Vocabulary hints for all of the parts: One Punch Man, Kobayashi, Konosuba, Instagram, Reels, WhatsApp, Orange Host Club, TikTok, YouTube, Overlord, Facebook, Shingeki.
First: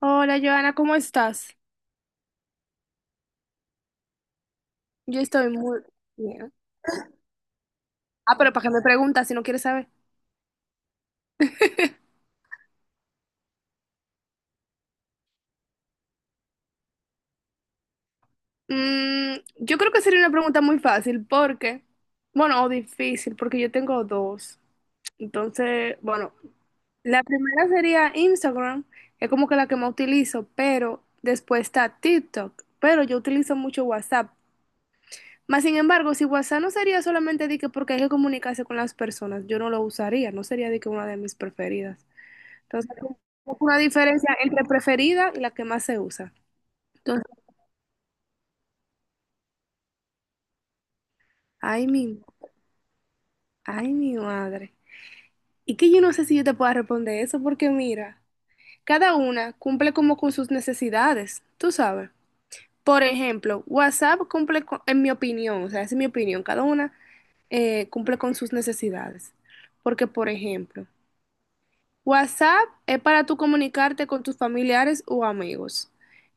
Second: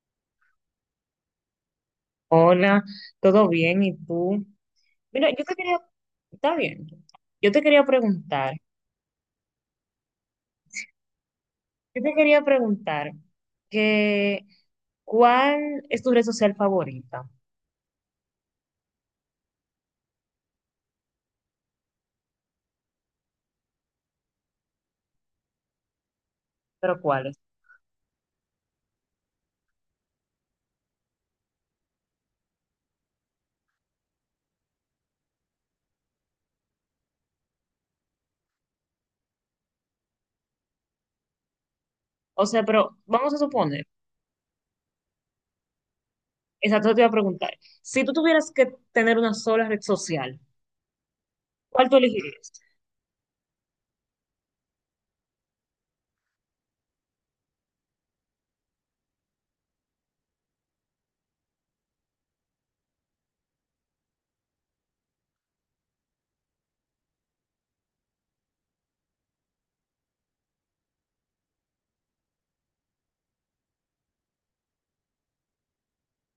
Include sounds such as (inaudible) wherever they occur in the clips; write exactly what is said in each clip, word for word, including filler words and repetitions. Hola, Joana, ¿cómo estás? Hola, ¿todo bien? ¿Y tú? Yo Mira, yo estoy te quería, muy bien. está bien, yo te quería Ah, pero preguntar, ¿para qué me preguntas si no quieres saber? yo te quería preguntar que ¿cuál es tu red social favorita? Mm, yo creo que sería una pregunta muy fácil porque, bueno, o difícil, porque yo tengo dos. Entonces, bueno, Pero la ¿cuál es? primera sería Instagram, es como que la que más utilizo, pero después está TikTok, pero yo utilizo mucho WhatsApp. Más sin embargo, si WhatsApp no sería solamente de que porque hay que comunicarse con las personas, yo no lo usaría, no sería de que una de mis preferidas. O sea, Entonces, pero como vamos a una suponer, diferencia entre preferida y la que más se usa. exacto, te iba a Entonces, preguntar, si tú tuvieras que tener una sola red social, ay, ¿cuál tú mi, elegirías? ay, mi madre. Y que yo no sé si yo te pueda responder eso, porque mira, cada una cumple como con sus necesidades, tú sabes. Por ejemplo, WhatsApp cumple con- en mi opinión, o sea, esa es mi opinión, cada una eh, cumple con sus necesidades. Porque, por ejemplo, WhatsApp es para tú comunicarte con tus familiares o amigos.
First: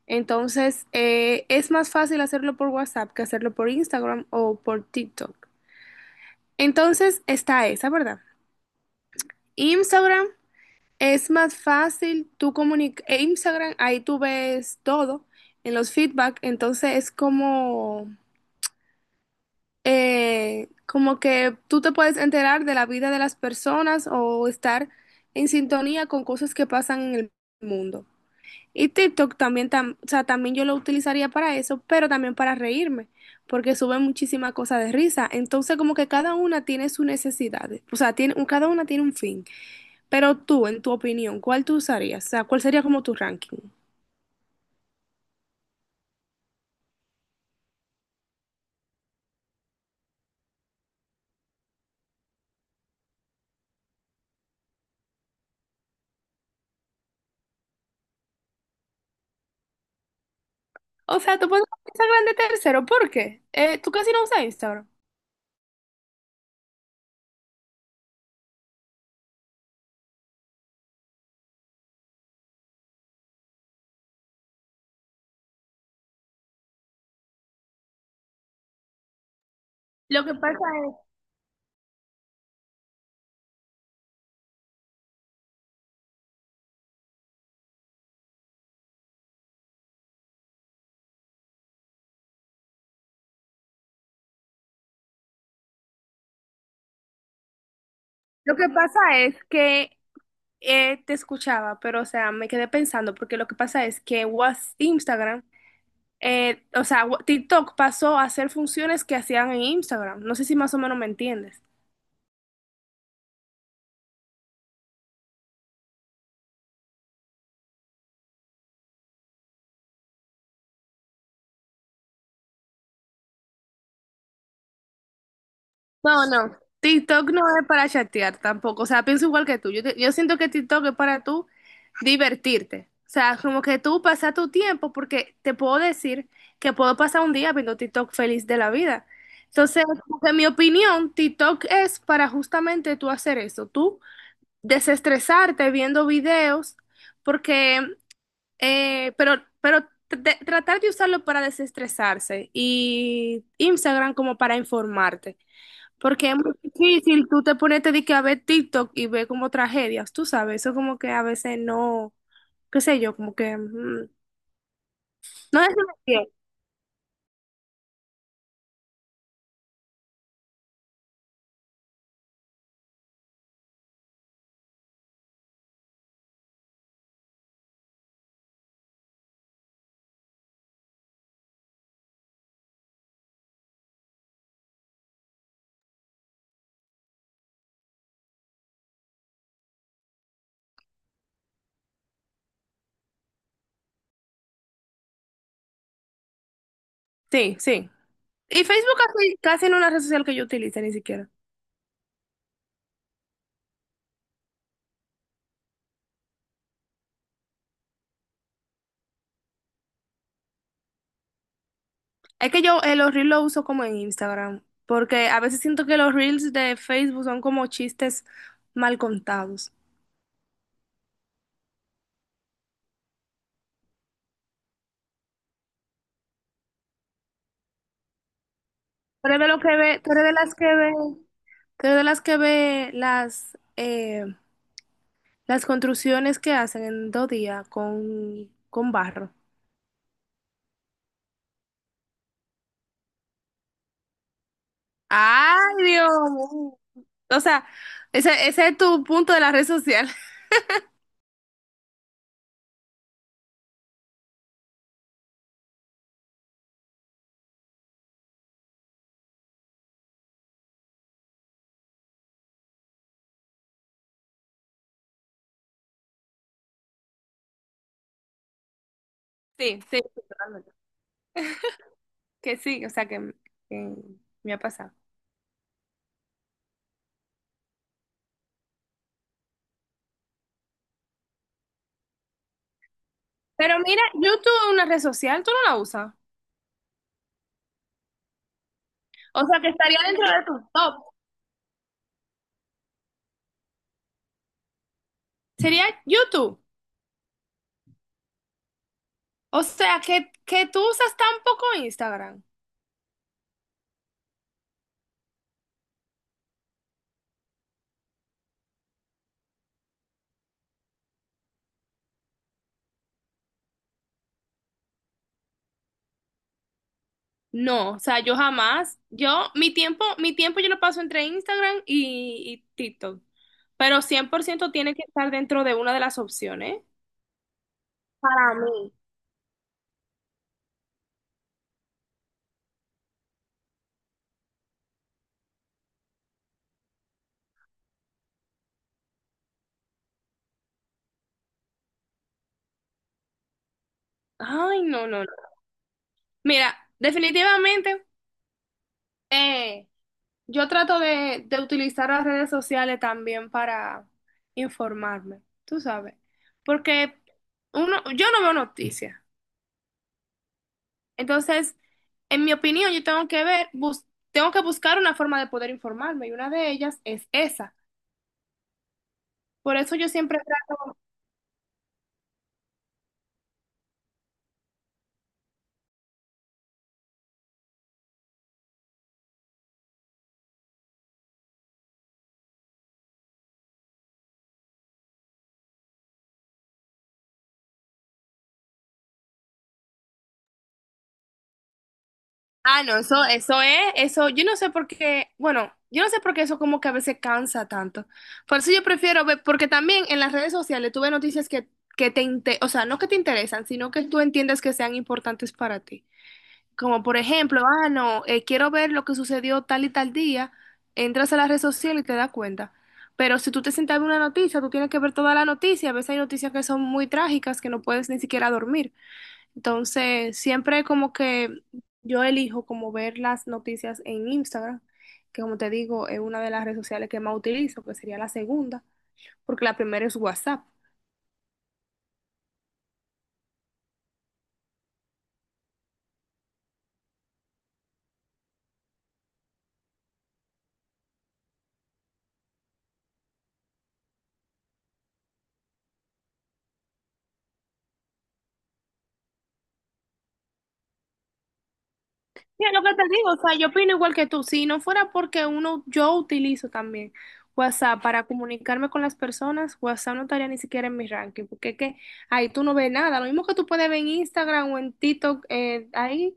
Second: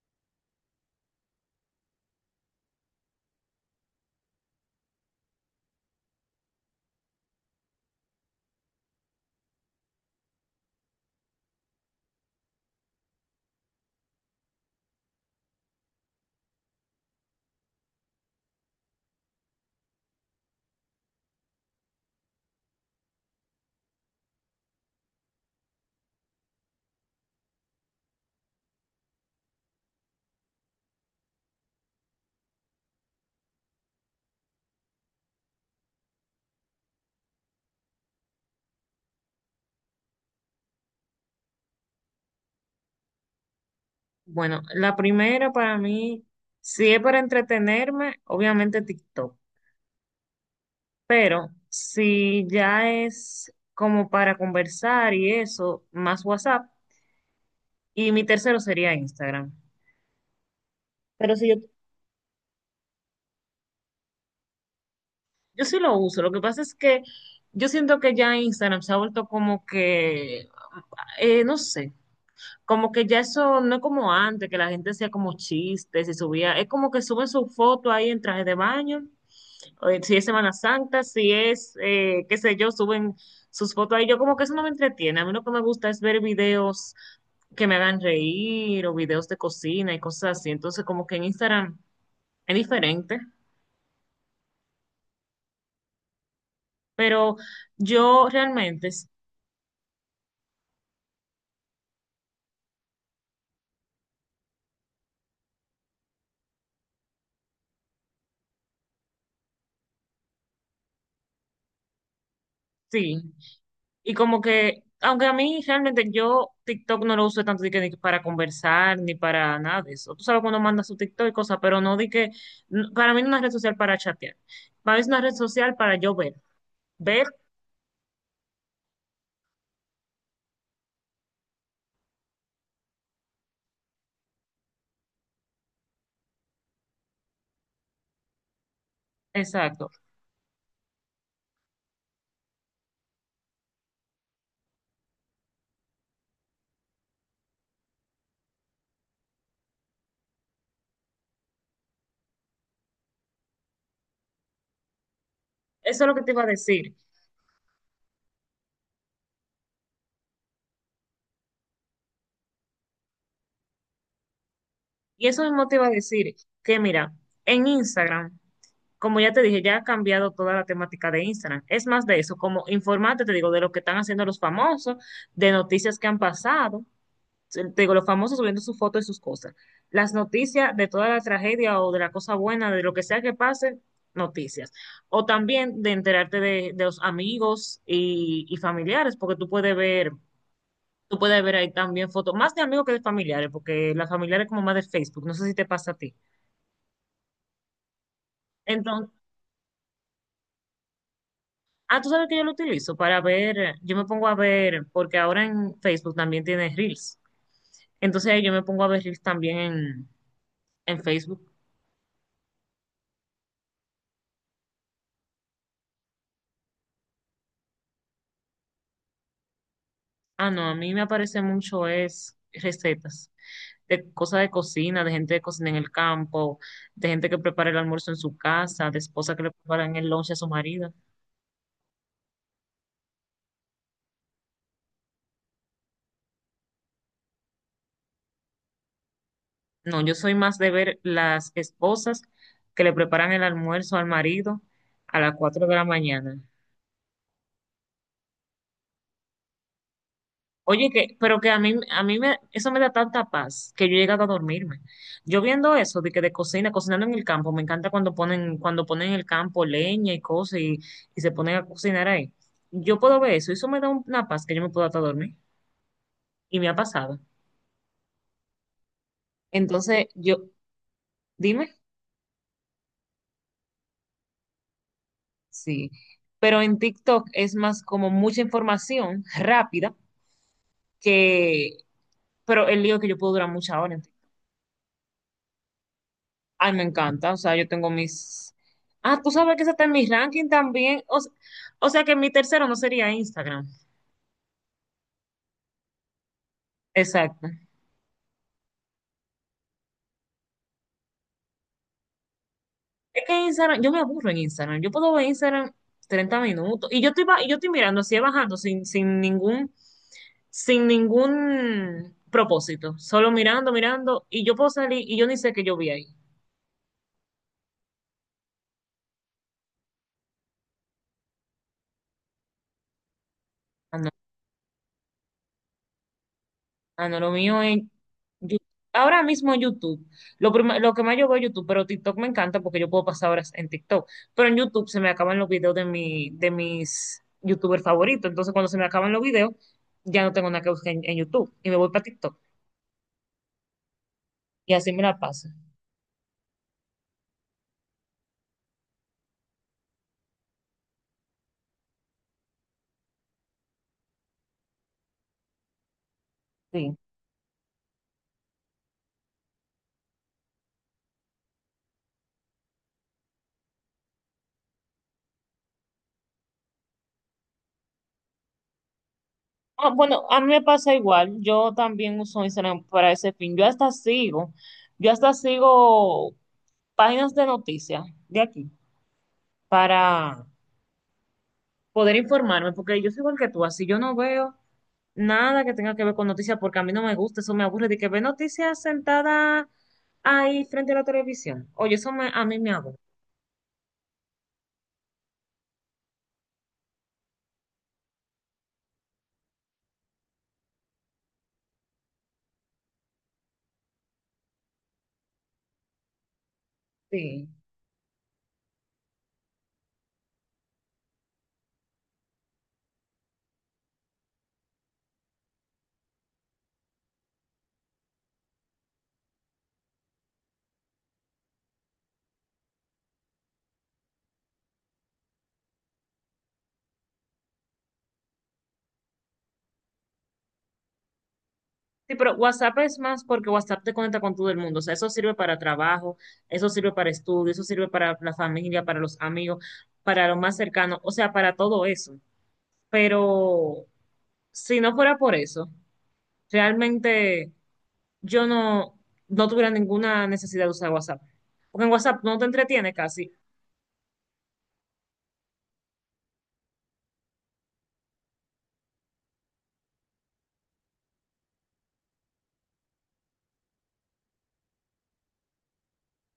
Entonces, eh, es más fácil hacerlo por WhatsApp que hacerlo por Instagram o por TikTok. Entonces, está esa, ¿verdad? Instagram es más fácil tú comunicar. Instagram, ahí tú ves todo en los feedback. Entonces, es como, eh, como que tú te puedes enterar de la vida de las personas o estar en sintonía con cosas que pasan en el mundo. Y TikTok también, tam- o sea, también yo lo utilizaría para eso, pero también para reírme, porque suben muchísimas cosas de risa. Entonces, como que cada una tiene sus necesidades, o sea, tiene, un- cada una tiene un fin. Pero tú, en tu opinión, ¿cuál tú usarías? O sea, ¿cuál sería como tu ranking? Bueno, la primera para mí, si es para entretenerme, obviamente TikTok. Pero si ya es como para conversar y eso, más WhatsApp. Y mi tercero sería Instagram. O Pero sea, si tú yo, pones Instagram de tercero, ¿por qué? Eh, tú casi no usas Instagram. yo sí lo uso. Lo que pasa es que yo siento que ya Instagram se ha vuelto como que, eh, no sé. Como que ya eso no es como antes, que la gente hacía como chistes y subía. Es como que suben su foto ahí en traje de baño. o, eh, Si es Lo que Semana pasa es, Santa, si es, eh, qué sé yo, suben sus fotos ahí. Yo como que eso no me entretiene. A mí lo que me gusta es ver videos que me hagan reír o videos de cocina y cosas así. Entonces, como que en Instagram es diferente. Pero yo Lo que realmente pasa es que eh, te escuchaba, pero o sea, me quedé pensando, porque lo que pasa es que WhatsApp, Instagram eh, o sea, wa- TikTok pasó a hacer funciones que hacían en Instagram. No sé si más o menos me entiendes. sí. Y como que, aunque a mí realmente yo TikTok no lo uso tanto de que, de que para conversar ni para nada de eso. Tú sabes cuando manda su TikTok y cosas, pero no di que, n- para mí no es una red social para chatear. Para mí es una red social para yo No, ver. no. Ver, TikTok no es para chatear tampoco. O sea, pienso igual que tú. Yo, te- yo siento que TikTok es para tú divertirte. O sea, como que tú pasas tu tiempo porque te puedo decir que puedo pasar un día viendo TikTok feliz de la vida. Entonces, exacto. como que en mi opinión, TikTok es para justamente tú hacer eso, tú desestresarte viendo videos, porque Eh, pero, pero tr- tratar de usarlo para desestresarse y Instagram como para informarte. Eso es lo que Porque te es iba a muy decir. difícil tú te ponerte de que a ver TikTok y ver como tragedias, tú sabes, eso como que a veces no, qué sé yo, como que mm, Y eso no mismo es te iba a bien. decir que, mira, en Instagram, como ya te dije, ya ha cambiado toda la temática de Instagram. Es más de eso, como informarte, te digo, de lo que están haciendo los famosos, de noticias que han pasado. Te digo, los famosos subiendo sus fotos y sus cosas. Las noticias de toda la tragedia o de la cosa buena, de lo que sea que pase, noticias. O también de enterarte de, de los amigos y, y familiares, porque tú puedes ver, tú puedes ver ahí también fotos, más de amigos que de familiares, porque las familiares como más de Facebook, no sé si te pasa a ti. Sí, sí. Y Facebook Entonces, casi, casi no es una red social que yo utilice ni siquiera. ah, tú sabes que yo lo utilizo para ver, yo me pongo a ver, porque ahora en Facebook también tienes Reels. Entonces ahí yo me pongo a ver Reels también en, en Facebook. Es que yo eh, los Reels los uso como en Instagram, porque a veces siento que los Reels de Facebook son como chistes mal contados. Ah, no, a mí me aparece mucho es recetas de cosas de cocina, de gente que cocina en el campo, de gente que prepara el almuerzo en su casa, de Tú esposas eres que de le lo que preparan ve, el tú eres lunch de a su las que marido. ve, tú eres de las que ve las eh, las construcciones que hacen en dos días con, con barro. No, yo soy más de ver las esposas que le preparan el almuerzo al marido a las Ay, cuatro de la Dios mañana. mío. O sea, ese, ese es tu punto de la red social. (laughs) Oye, que, pero que a mí, a mí me, eso me da tanta paz que yo he llegado a dormirme. Yo viendo eso de que de cocina, cocinando en el campo, me encanta cuando ponen, cuando ponen en el campo leña y cosas y, y se ponen a cocinar ahí. Yo puedo ver eso, y eso me da una paz que yo me puedo hasta dormir. Y me ha pasado. Sí, sí, Entonces, sí, yo, totalmente. dime, Que sí, o sea que, que Me ha pasado. sí. Pero en TikTok es más como mucha información rápida que, pero el lío es que yo puedo durar muchas Pero horas. mira, YouTube es una red social, tú no la usas. Ay, me encanta. O sea, yo tengo mis. Ah, tú O sabes sea que que ese está en estaría mi dentro de ranking tu top. también. O, s- o sea que mi tercero no sería Instagram. Sería YouTube. Exacto. O sea que, que tú usas tan poco Instagram. Es que Instagram, yo me aburro en Instagram. Yo puedo ver Instagram treinta minutos. Y yo estoy, ba- y yo estoy mirando así, bajando sin, sin ningún, sin ningún propósito. Solo mirando, mirando. Y yo puedo salir y yo ni sé que yo vi ahí. No, o sea, yo jamás, yo, mi tiempo, mi tiempo yo lo paso entre Instagram y, y TikTok, pero cien por ciento tiene que estar dentro de una de las opciones. Ah, no, lo mío es Para Yu- mí. ahora mismo YouTube. Lo, prim- lo que más yo veo es YouTube, pero TikTok me encanta porque yo puedo pasar horas en TikTok. Pero en YouTube se me acaban los videos de, mi, de mis YouTubers favoritos. Entonces, cuando se me acaban los videos, ya no tengo nada que buscar en, en YouTube y me voy para TikTok. Y Ay, así me no, la no, no. paso. Mira, definitivamente, eh, yo trato de, de utilizar las redes sociales también para informarme, tú sabes, Sí. porque uno, yo no veo noticias. Entonces, en mi opinión, yo tengo que ver, bus- tengo que buscar una forma de poder informarme y una de ellas es esa. Por Ah, eso yo bueno, siempre a mí me pasa trato, igual. Yo también uso Instagram para ese fin. Yo hasta sigo, yo hasta sigo páginas de noticias de aquí para poder informarme, porque yo soy igual que tú, así yo no veo nada que tenga que ver con noticias, porque a mí no me gusta, eso me aburre, de que ve noticias sentada ahí frente a la televisión. Oye, eso me- a mí me ah, no, aburre. eso, eso es, eso, yo no sé por qué, bueno, yo no sé por qué eso como que a veces cansa tanto. Por eso yo prefiero ver, porque también en las redes sociales tuve noticias que, que te, inte- o sea, no que te interesan, sino que tú entiendes que sean importantes para ti. Como por Sí. ejemplo, ah, no, eh, quiero ver lo que sucedió tal y tal día, entras a la red social y te das cuenta. Pero si tú te sientas a ver una noticia, tú tienes que ver toda la noticia. A veces hay noticias que son muy trágicas que no puedes ni siquiera dormir. Entonces, siempre como que yo elijo como ver las noticias en Instagram, que como te digo, es una de las redes sociales que más utilizo, que sería la segunda, porque la primera es WhatsApp. Sí, pero WhatsApp es más porque WhatsApp te conecta con todo el mundo. O sea, eso sirve para trabajo, eso sirve para estudio, eso sirve para la familia, para los amigos, para lo más cercano, o sea, para todo eso. Pero si no fuera por eso, realmente yo no, no tuviera ninguna necesidad de usar WhatsApp. Porque en WhatsApp no te Mira, lo entretiene que te digo, casi. o sea, yo opino igual que tú. Si no fuera porque uno, yo utilizo también WhatsApp para comunicarme con las personas, WhatsApp no estaría ni siquiera en mi ranking, porque es que ahí tú no ves nada. Lo mismo que tú puedes ver en Instagram o en TikTok, eh, ahí,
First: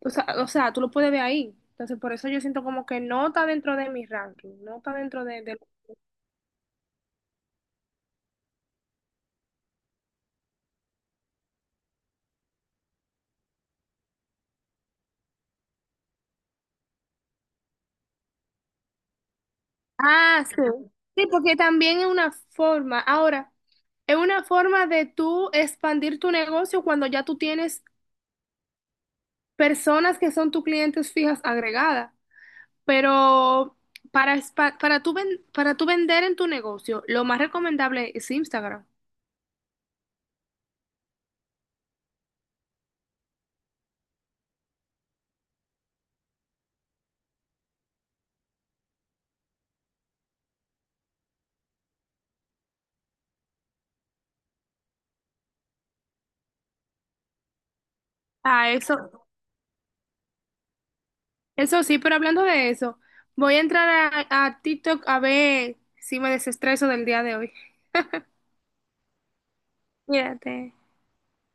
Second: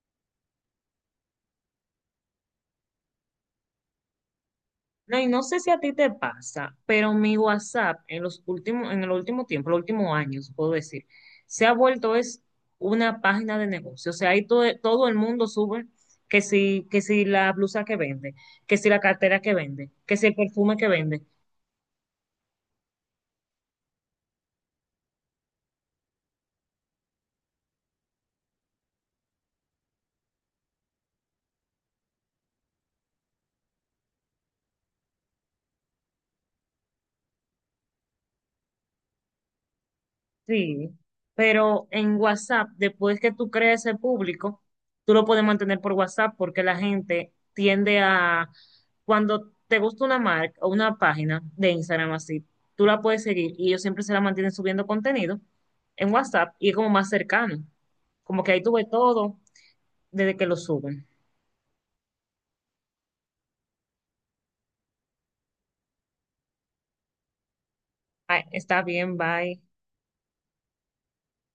o sea, o sea, tú lo puedes ver ahí. Entonces, por eso yo siento como que no está dentro de mi ranking, no está No, dentro y de, no de- sé si a ti te pasa, pero mi WhatsApp en los últimos, en el último tiempo, los últimos años, puedo decir, se ha vuelto es una página de negocio. O sea, ahí todo, todo el mundo sube que si, que si la blusa que vende, que si la cartera que vende, que si el Ah, sí. perfume que vende. Sí, porque también es una forma, ahora, es una forma de tú expandir tu negocio cuando ya tú tienes personas que son tus clientes fijas agregadas, pero para, espa- para, tú ven- para tú vender en tu negocio, lo más recomendable es Instagram. Sí, pero en WhatsApp, después que tú crees ese público, tú lo puedes mantener por WhatsApp porque la gente tiende a, cuando te gusta una marca o una página de Instagram así, tú la puedes seguir y ellos siempre se la mantienen subiendo contenido en WhatsApp y es como más cercano, como que ahí Ah, tuve eso, todo desde que lo suben. eso sí, pero hablando de eso, voy a entrar a, a TikTok a ver si me desestreso del día de hoy. Ay, está bien, bye. Cuídate.